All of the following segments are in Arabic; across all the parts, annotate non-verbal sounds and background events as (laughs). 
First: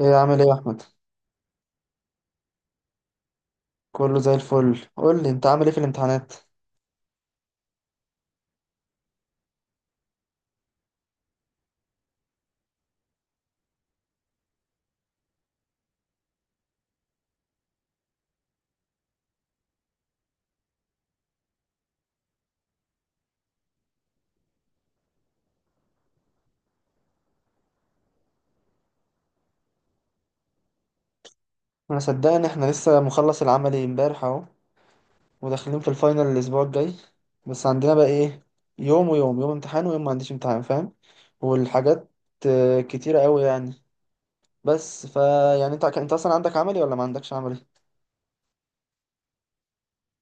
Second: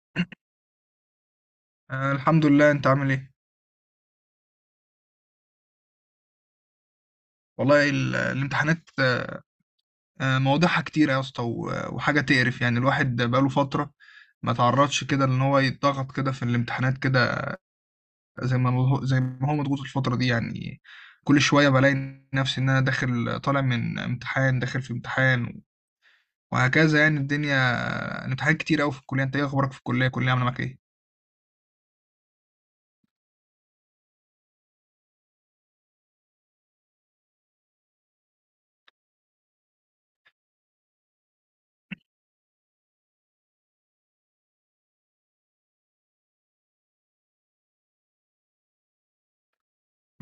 ايه عامل ايه يا احمد؟ آه، الحمد لله. انت عامل ايه؟ كله زي الفل. قول لي انت عامل ايه في الامتحانات؟ والله، الامتحانات مواضيعها كتير يا اسطى، وحاجه تقرف. يعني الواحد بقاله فتره ما تعرضش كده ان هو يتضغط كده في الامتحانات كده، زي ما هو مضغوط الفتره دي يعني. كل شويه بلاقي نفسي ان انا داخل طالع من امتحان داخل في امتحان، وهكذا يعني الدنيا. الامتحانات كتير قوي في الكليه. انت ايه اخبارك في الكليه؟ الكليه عامله معاك ايه؟ انا صدقني، احنا لسه مخلص العملي امبارح اهو، وداخلين في الفاينل الاسبوع الجاي. بس عندنا بقى ايه؟ يوم امتحان ويوم ما عنديش امتحان، فاهم. والحاجات كتيرة قوي يعني. بس فا يعني انت اصلا عندك عملي ولا ما عندكش عملي؟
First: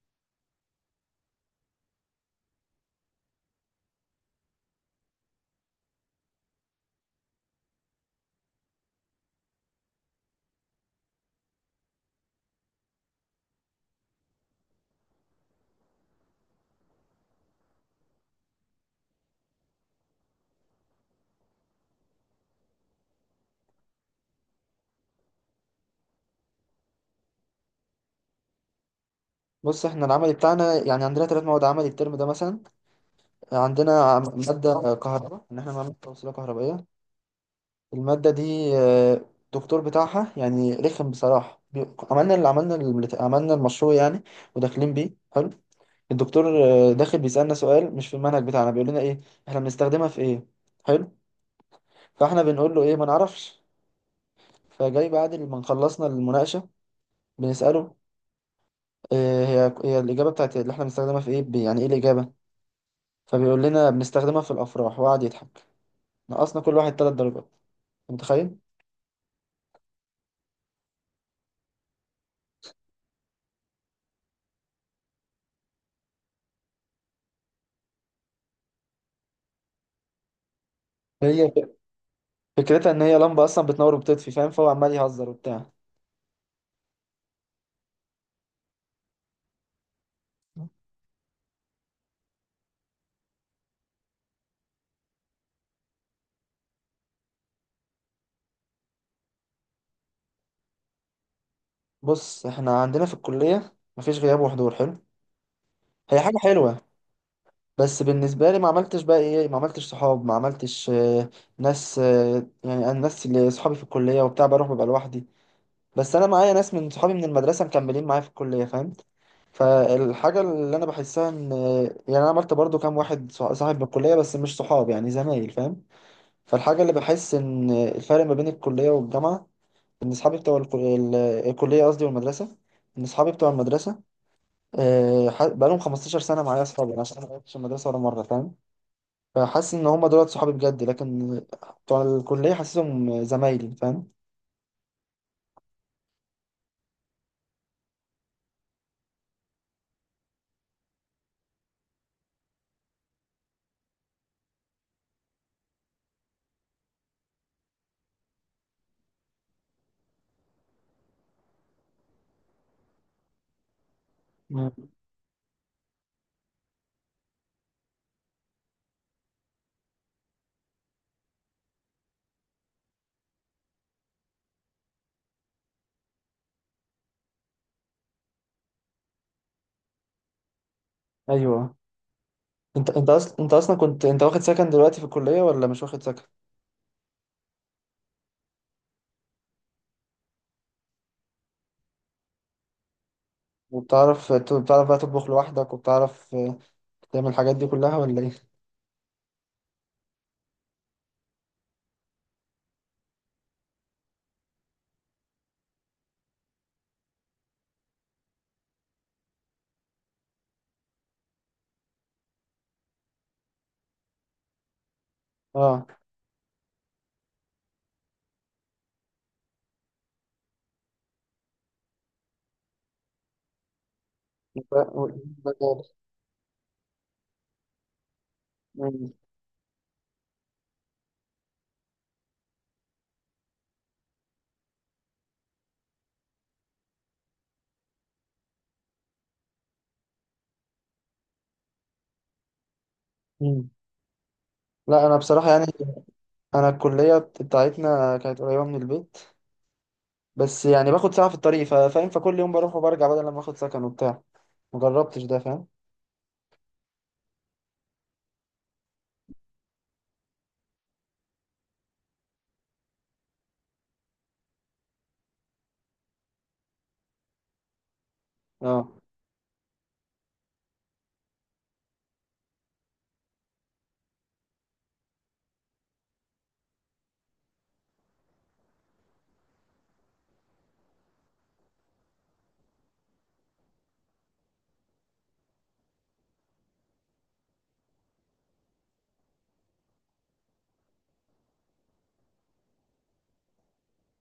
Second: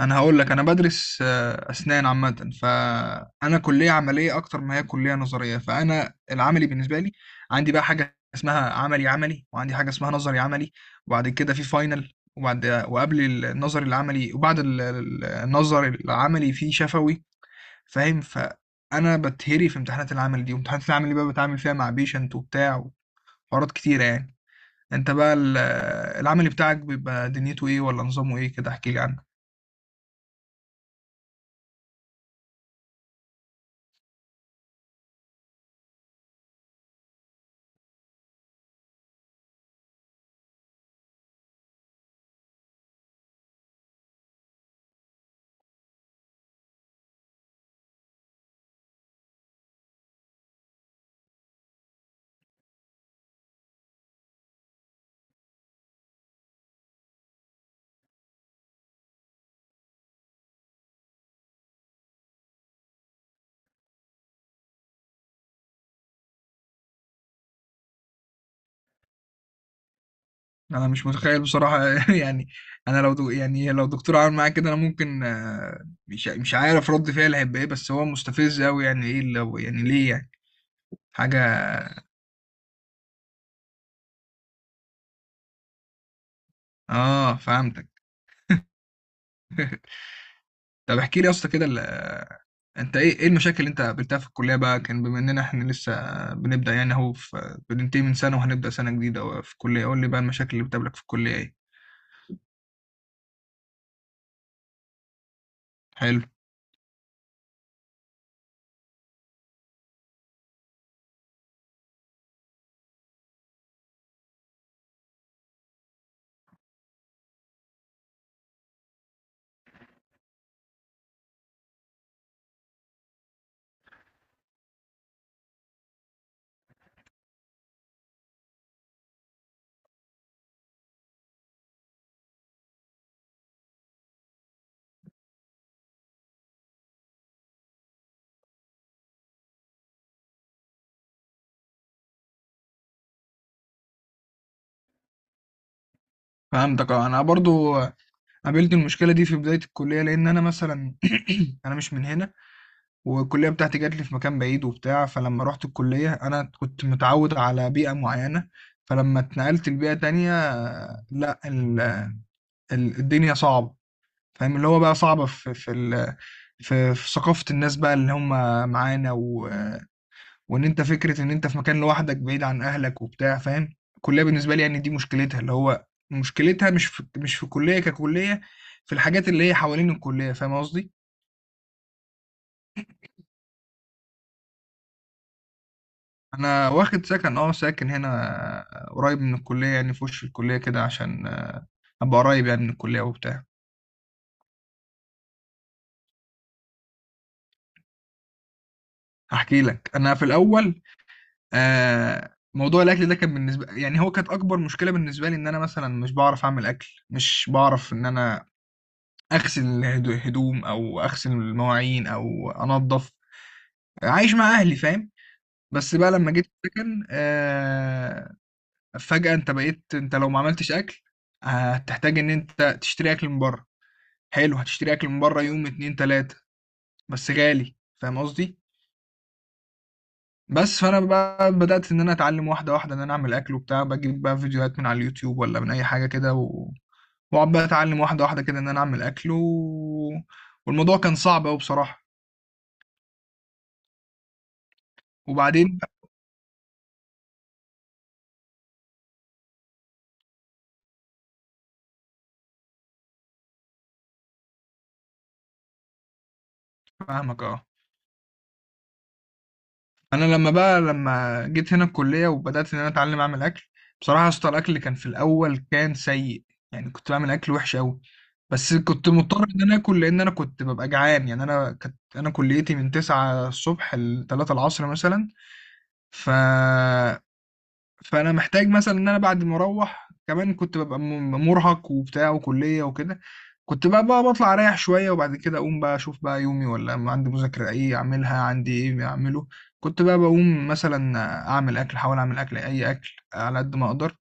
انا هقول لك، انا بدرس اسنان عامه، فانا كليه عمليه اكتر ما هي كليه نظريه. فانا العملي بالنسبه لي عندي بقى حاجه اسمها عملي عملي، وعندي حاجه اسمها نظري عملي، وبعد كده في فاينل، وقبل النظري العملي وبعد النظري العملي في شفوي، فاهم. فانا بتهري في امتحانات العمل دي، وامتحانات العمل دي بقى بتعامل فيها مع بيشنت وبتاع، وحوارات كتيره يعني. انت بقى العملي بتاعك بيبقى دنيته ايه، ولا نظامه ايه كده؟ احكي لي عنه. بص، احنا العملي بتاعنا يعني عندنا 3 مواد عملي الترم ده مثلا. عندنا مادة كهرباء ان احنا نعمل توصيلة كهربائية. المادة دي الدكتور بتاعها يعني رخم بصراحة، عملنا المشروع يعني. وداخلين بيه حلو. الدكتور داخل بيسألنا سؤال مش في المنهج بتاعنا، بيقول لنا: ايه احنا بنستخدمها في ايه؟ حلو. فاحنا بنقول له: ايه، ما نعرفش. فجاي بعد ما خلصنا المناقشة بنسأله: هي الإجابة بتاعت اللي احنا بنستخدمها في ايه؟ يعني ايه الإجابة؟ فبيقول لنا: بنستخدمها في الأفراح، وقعد يضحك. نقصنا كل واحد 3 درجات. أنت متخيل؟ انا مش متخيل بصراحه (laughs) يعني. انا لو دو يعني لو دكتور عمل معايا كده، انا ممكن مش عارف رد فعلي هيبقى ايه، بس هو مستفز قوي. يعني ايه اللي هو يعني ليه يعني؟ حاجه. هي فكرتها ان هي لمبة اصلا بتنور وبتطفي، فاهم، فهو عمال يهزر وبتاع. اه، فهمتك. طب احكي لي يا اسطى كده، انت ايه المشاكل اللي انت قابلتها في الكليه بقى، كان بما اننا احنا لسه بنبدا يعني اهو، بننتهي من سنه وهنبدا سنه جديده في الكليه. قول لي بقى المشاكل اللي بتقابلك في الكليه ايه. بص، احنا عندنا في الكلية مفيش غياب وحضور، حلو، هي حلو. حاجة حلوة. بس بالنسبة لي ما عملتش بقى ايه، ما عملتش صحاب، ما عملتش ناس، يعني انا الناس اللي صحابي في الكلية وبتاع، بروح ببقى لوحدي. بس انا معايا ناس من صحابي من المدرسة مكملين معايا في الكلية، فاهم. فالحاجة اللي انا بحسها ان يعني انا عملت برضو كام واحد صاحب من الكلية بس مش صحاب، يعني زمايل، فاهم. فالحاجة اللي بحس ان الفرق ما بين الكلية والجامعة ان صحابي بتوع الكلية، قصدي، والمدرسة. ان صحابي بتوع المدرسة بقالهم 15 سنة معايا أصحابي، يعني أنا عشان أنا ما غيرتش المدرسة ولا مرة، فاهم. فحاسس إن هما دولت صحابي بجد، لكن بتوع الكلية حاسسهم زمايلي، فاهم. فهمتك، اه. انا برضو قابلت المشكله دي في بدايه الكليه، لان انا مثلا (clears throat) انا مش من هنا، والكلية بتاعتي جات لي في مكان بعيد وبتاع. فلما رحت الكلية، أنا كنت متعود على بيئة معينة، فلما اتنقلت لبيئة تانية، لا، الدنيا صعبة. فاهم، اللي مم. هو بقى صعبة في في ال- في في ثقافة الناس بقى اللي هم معانا، وإن أنت فكرة إن أنت في مكان لوحدك بعيد عن أهلك وبتاع، فاهم. الكلية بالنسبة لي يعني دي مشكلتها، اللي هو مشكلتها مش في الكلية ككلية، في الحاجات اللي هي حوالين الكلية. فاهم قصدي؟ أيوه. أنت أصلا كنت أنت واخد سكن دلوقتي في الكلية ولا مش واخد سكن؟ انا واخد سكن، اه ساكن هنا. قريب من الكليه يعني، في وش الكليه كده، عشان ابقى قريب يعني من الكليه وبتاع. وبتعرف ت- بتعرف بقى تطبخ لوحدك؟ وبتعرف تعمل الحاجات دي كلها ولا إيه؟ هحكي لك، انا في الاول موضوع الاكل ده كان بالنسبه يعني، هو كانت اكبر مشكله بالنسبه لي، ان انا مثلا مش بعرف اعمل اكل، مش بعرف ان انا اغسل الهدوم، او اغسل المواعين، او انظف. عايش مع اهلي فاهم. أه. بس بقى لما جيت السكن فجاه، انت بقيت، انت لو ما عملتش اكل آه، هتحتاج ان انت تشتري اكل من بره. حلو، ف- هتشتري اكل من بره يوم و- اتنين تلاتة، بس غالي. فاهم قصدي؟ مم. بس فانا بقى بدأت ان انا اتعلم واحده واحده ان انا اعمل اكل وبتاع، بجيب بقى فيديوهات من على اليوتيوب، ولا من اي حاجه كده، واقعد بقى اتعلم واحده واحده كده، ان انا اعمل اكل، والموضوع كان صعب قوي بصراحه. مم. لا، أنا بصراحة يعني وبعدين، أنا الكلية بتاعتنا كانت قريبة من البيت، بس يعني باخد ساعة في الطريق، فاهم، فكل يوم بروح وبرجع بدل لما آخد سكن وبتاع، مجربتش ده، فاهم. فاهمك اه. انا لما جيت هنا الكليه وبدات ان انا اتعلم اعمل اكل، بصراحه يا اسطى الاكل اللي كان في الاول كان سيء، يعني كنت بعمل اكل وحش قوي، بس اه. كنت مضطر ان انا اكل لان انا كنت ببقى جعان. يعني انا كليتي من 9 الصبح ل 3 العصر مثلا، ف فانا محتاج مثلا ان انا بعد ما اروح كمان كنت ببقى مرهق وبتاع وكليه وكده. كنت بقى بطلع اريح شويه، وبعد كده اقوم بقى اشوف بقى يومي، ولا أما عندي مذاكره ايه اعملها، عندي ايه اعمله. كنت بقى بقوم مثلا اعمل اكل احاول اعمل اكل، اي اكل على قد ما اقدر،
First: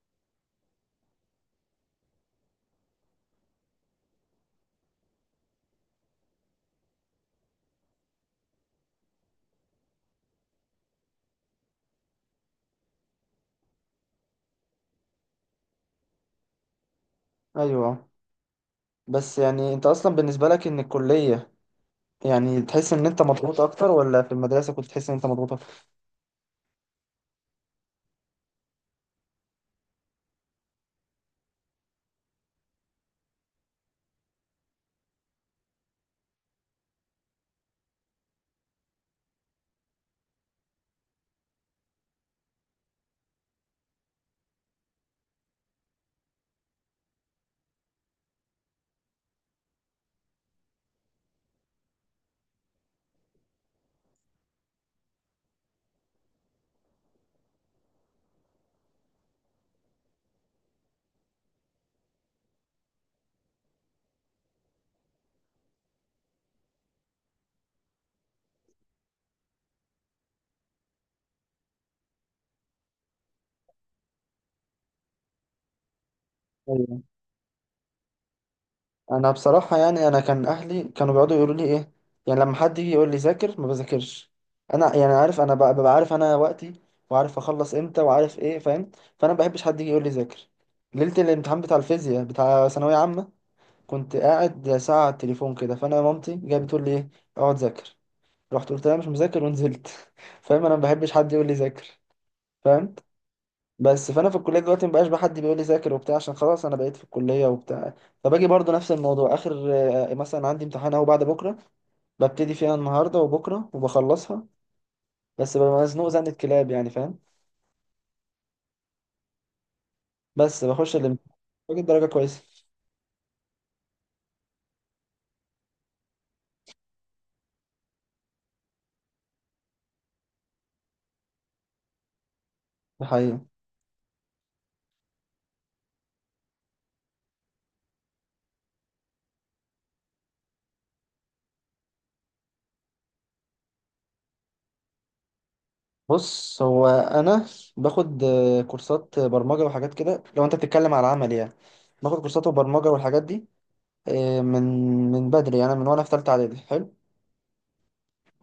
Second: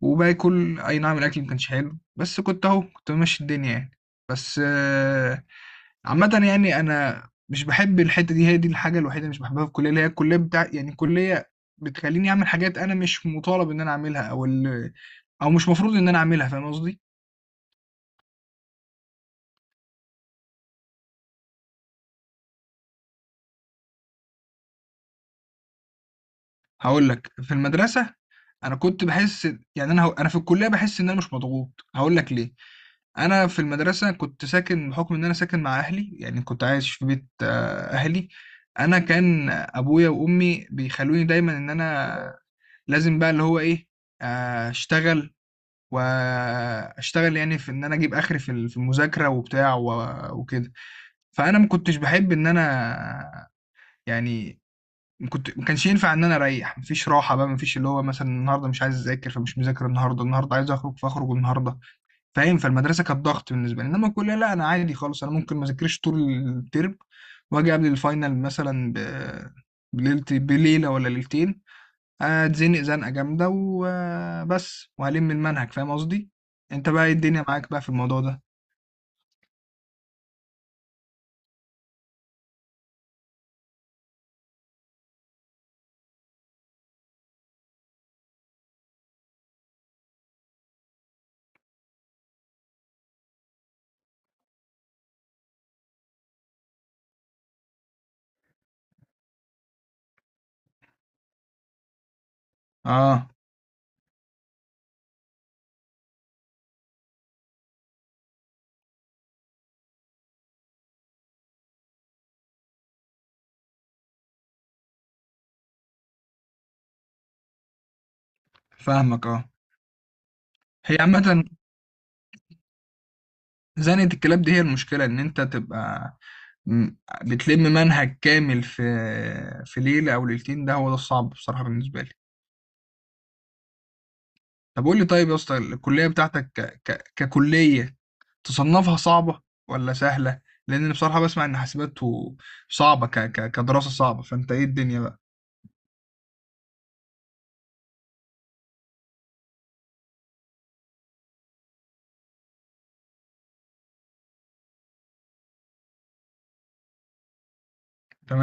وباكل. اي نعم الاكل ما كانش حلو، بس كنت اهو كنت ماشي الدنيا يعني. بس عامه يعني انا مش بحب الحته دي، هي دي الحاجه الوحيده اللي مش بحبها في الكليه، اللي هي الكليه بتاع يعني، الكليه بتخليني اعمل حاجات انا مش مطالب ان انا اعملها، او مش مفروض ان انا اعملها. فاهم قصدي؟ ايوه. بس يعني انت اصلا بالنسبه لك ان الكليه، يعني تحس ان انت مضغوط اكتر ولا في المدرسه كنت تحس ان انت مضغوط اكتر؟ هقول لك، في المدرسه انا كنت بحس، يعني انا انا في الكليه بحس ان انا مش مضغوط، هقول لك ليه. انا في المدرسه كنت ساكن بحكم ان انا ساكن مع اهلي، يعني كنت عايش في بيت اهلي. انا كان ابويا وامي بيخلوني دايما ان انا لازم بقى اللي هو ايه، اشتغل، واشتغل يعني في ان انا اجيب اخري في في المذاكره وبتاع وكده. فانا ما كنتش بحب ان انا يعني، ما كانش ينفع ان انا اريح. مفيش راحه بقى، مفيش اللي هو مثلا النهارده مش عايز اذاكر فمش مذاكر النهارده، النهارده عايز اخرج فاخرج النهارده، فاهم. فالمدرسه كانت ضغط بالنسبه لي، انما الكليه لا، انا عادي خالص، انا ممكن ما اذاكرش طول الترم، واجي قبل الفاينل مثلا بليله ولا ليلتين، اتزنق زنقه جامده وبس، وهلم المنهج. فاهم قصدي؟ انت ايوه. بقى إيه الدنيا معاك بقى في الموضوع ده؟ انا بصراحه يعني انا كان اهلي كانوا بيقعدوا يقولوا لي ايه؟ يعني لما حد يجي يقول لي: ذاكر، ما بذاكرش. انا يعني عارف، انا ببقى عارف انا وقتي، وعارف اخلص امتى وعارف ايه، فاهم. فانا ما بحبش حد يجي يقول لي: ذاكر. ليله الامتحان بتاع الفيزياء بتاع ثانويه عامه كنت قاعد ساعه على التليفون كده، فانا مامتي جايه بتقول لي: ايه اقعد ذاكر. رحت قلت لها: مش مذاكر، ونزلت. (laughs) فاهم، انا ما بحبش حد يقول لي: ذاكر، فاهم. اه، بس فانا في الكليه دلوقتي ما بقاش بقى حد بيقول لي: ذاكر وبتاع، عشان خلاص انا بقيت في الكليه وبتاع. فباجي برضو نفس الموضوع اخر. مثلا عندي امتحان اهو بعد بكره، ببتدي فيها النهارده وبكره وبخلصها، بس ببقى مزنوق زنة كلاب يعني، فاهم. فاهمك، اه. بس بخش هي الامتحان، عامه، باجيب درجه كويسه. زنقة الكلاب دي هي المشكلة، إن أنت تبقى م- بتلم منهج كامل في ليلة أو ليلتين، ده هو ده الصعب بصراحة بالنسبة لي. ده حقيقي. طب قول لي، طيب يا اسطى، الكلية بتاعتك ككلية تصنفها صعبة ولا سهلة؟ لأن أنا بصراحة بسمع إن حاسبات صعبة، كدراسة صعبة. فأنت إيه الدنيا بقى؟ بص، هو انا باخد كورسات برمجه وحاجات كده، لو انت بتتكلم على العمل يعني، باخد كورسات وبرمجه والحاجات دي آه، من من بدري، انا من وانا في ثالثه اعدادي، حلو.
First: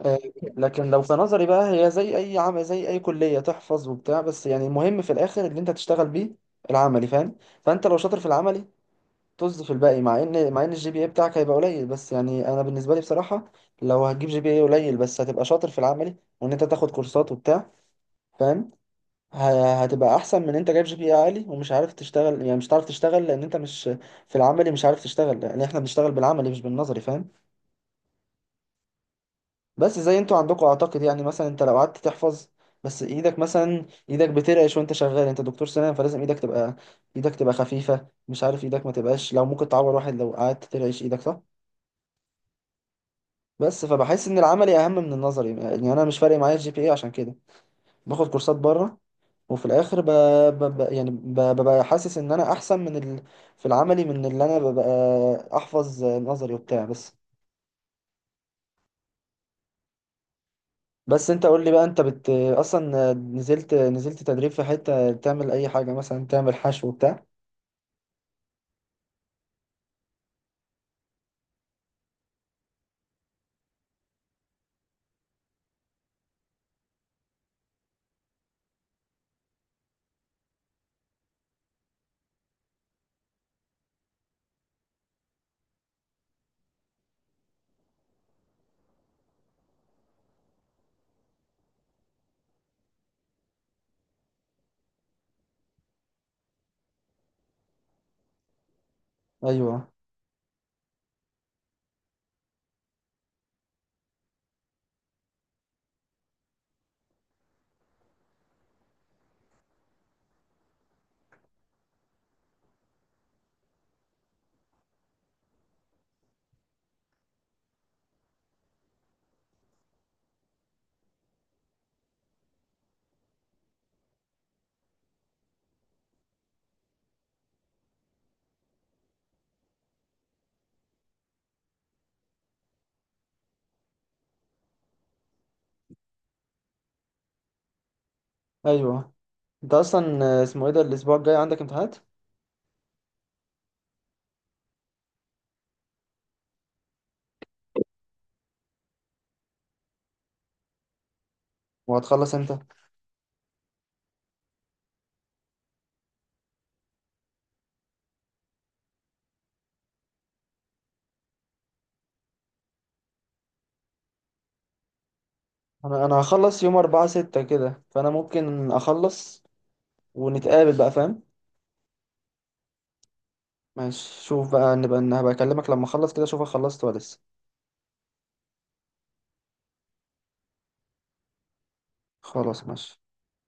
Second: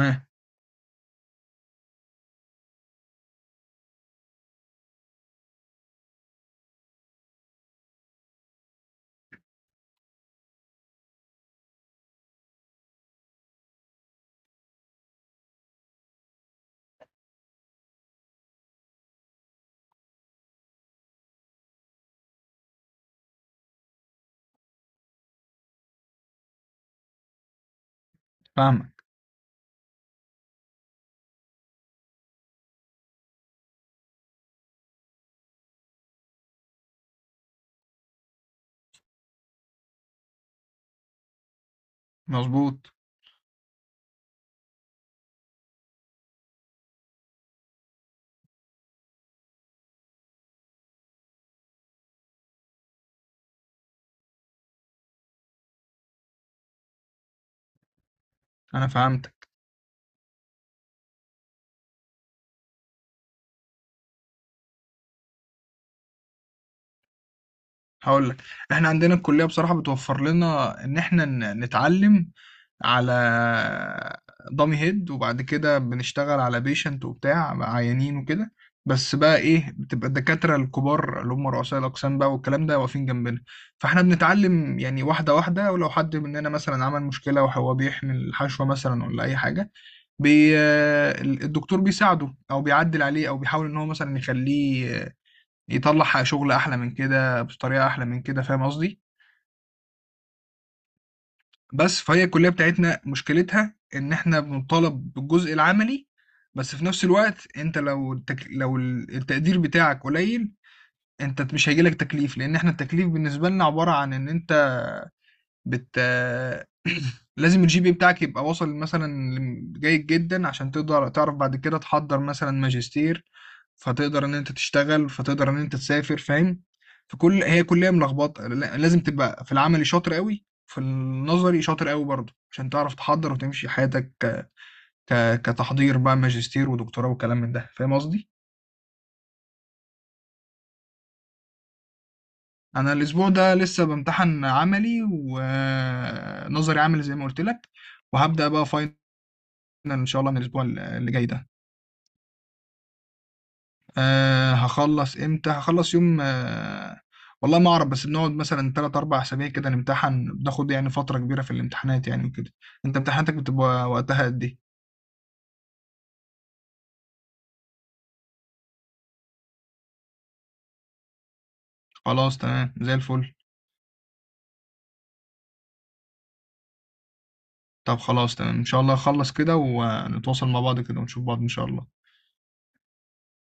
آه، لكن لو في نظري بقى، هي زي اي عم زي اي كليه، تحفظ وبتاع، بس يعني المهم في الاخر اللي انت تشتغل بيه العملي، فاهم. فانت لو شاطر في العملي، طز في الباقي، مع ان الجي بي اي بتاعك هيبقى قليل، بس يعني انا بالنسبه لي بصراحه، لو هتجيب جي بي اي قليل بس هتبقى شاطر في العملي، وان انت تاخد كورسات وبتاع، فاهم، هتبقى احسن من انت جايب جي بي اي عالي ومش عارف تشتغل، يعني مش عارف تشتغل لان انت مش في العملي مش عارف تشتغل، لان احنا بنشتغل بالعملي مش بالنظري، فاهم. فاهمك. بس زي انتوا عندكم اعتقد، يعني مثلا انت لو قعدت تحفظ بس ايدك مثلا ايدك بترعش وانت شغال، انت دكتور سنان، فلازم ايدك تبقى خفيفة، مش عارف، ايدك ما تبقاش، لو ممكن تعور واحد لو قعدت ترعش ايدك، صح. مظبوط. بس فبحس ان العملي اهم من النظري، يعني انا مش فارق معايا الجي بي اي عشان كده باخد كورسات بره. وفي الاخر ببقى حاسس ان انا احسن في العملي من اللي انا ببقى احفظ نظري وبتاع بس. أنا فهمتك. بس انت قول لي بقى، انت اصلا نزلت تدريب في حتة تعمل اي حاجة، مثلا تعمل حشو وبتاع؟ هقول لك، احنا عندنا الكلية بصراحة بتوفر لنا ان احنا نتعلم على دامي هيد، وبعد كده بنشتغل على بيشنت وبتاع، عيانين وكده. بس بقى ايه، بتبقى الدكاترة الكبار اللي هم رؤساء الأقسام بقى والكلام ده واقفين جنبنا، فاحنا بنتعلم يعني واحدة واحدة. ولو حد مننا مثلا عمل مشكلة وهو بيحمل الحشوة مثلا ولا أي حاجة، بي... الدكتور بيساعده، أو بيعدل عليه، أو بيحاول إن هو مثلا يخليه يطلع حق شغل احلى من كده، بطريقه احلى من كده. فاهم قصدي؟ ايوه. بس، فهي الكليه بتاعتنا مشكلتها ان احنا بنطالب بالجزء العملي، بس في نفس الوقت انت لو التقدير بتاعك قليل، انت مش هيجيلك تكليف، لان احنا التكليف بالنسبه لنا عباره عن ان انت بت (clears throat) لازم الجي بي بتاعك يبقى واصل مثلا جيد جدا، عشان تقدر تعرف بعد كده تحضر مثلا ماجستير، فتقدر ان انت تشتغل، فتقدر ان انت تسافر، فاهم. فكل هي كلية ملخبطة، لازم تبقى في العملي شاطر قوي، في النظري شاطر قوي برضه، عشان تعرف تحضر وتمشي حياتك كتحضير بقى ماجستير ودكتوراه وكلام من ده. فاهم قصدي؟ ايوه. انت اصلا اسمه ايه، ده الاسبوع الجاي عندك امتحانات؟ انا الاسبوع ده لسه بمتحن عملي ونظري عملي زي ما قلت لك، وهبدأ بقى فاينل ان شاء الله من الاسبوع اللي جاي ده. وهتخلص امتى؟ هخلص امتى، هخلص يوم والله ما اعرف. بس بنقعد مثلا 3 4 اسابيع كده نمتحن، بناخد يعني فترة كبيرة في الامتحانات يعني وكده. انت امتحاناتك بتبقى وقتها قد ايه؟ انا هخلص يوم 4/6 كده، فانا ممكن اخلص ونتقابل بقى، فاهم. خلاص، تمام، زي الفل. ماشي، شوف بقى، هبقى اكلمك لما اخلص كده، اشوفك خلصت ولا لسه. طب خلاص تمام، ان شاء الله اخلص كده ونتواصل مع بعض كده ونشوف بعض ان شاء الله. خلاص، ماشي.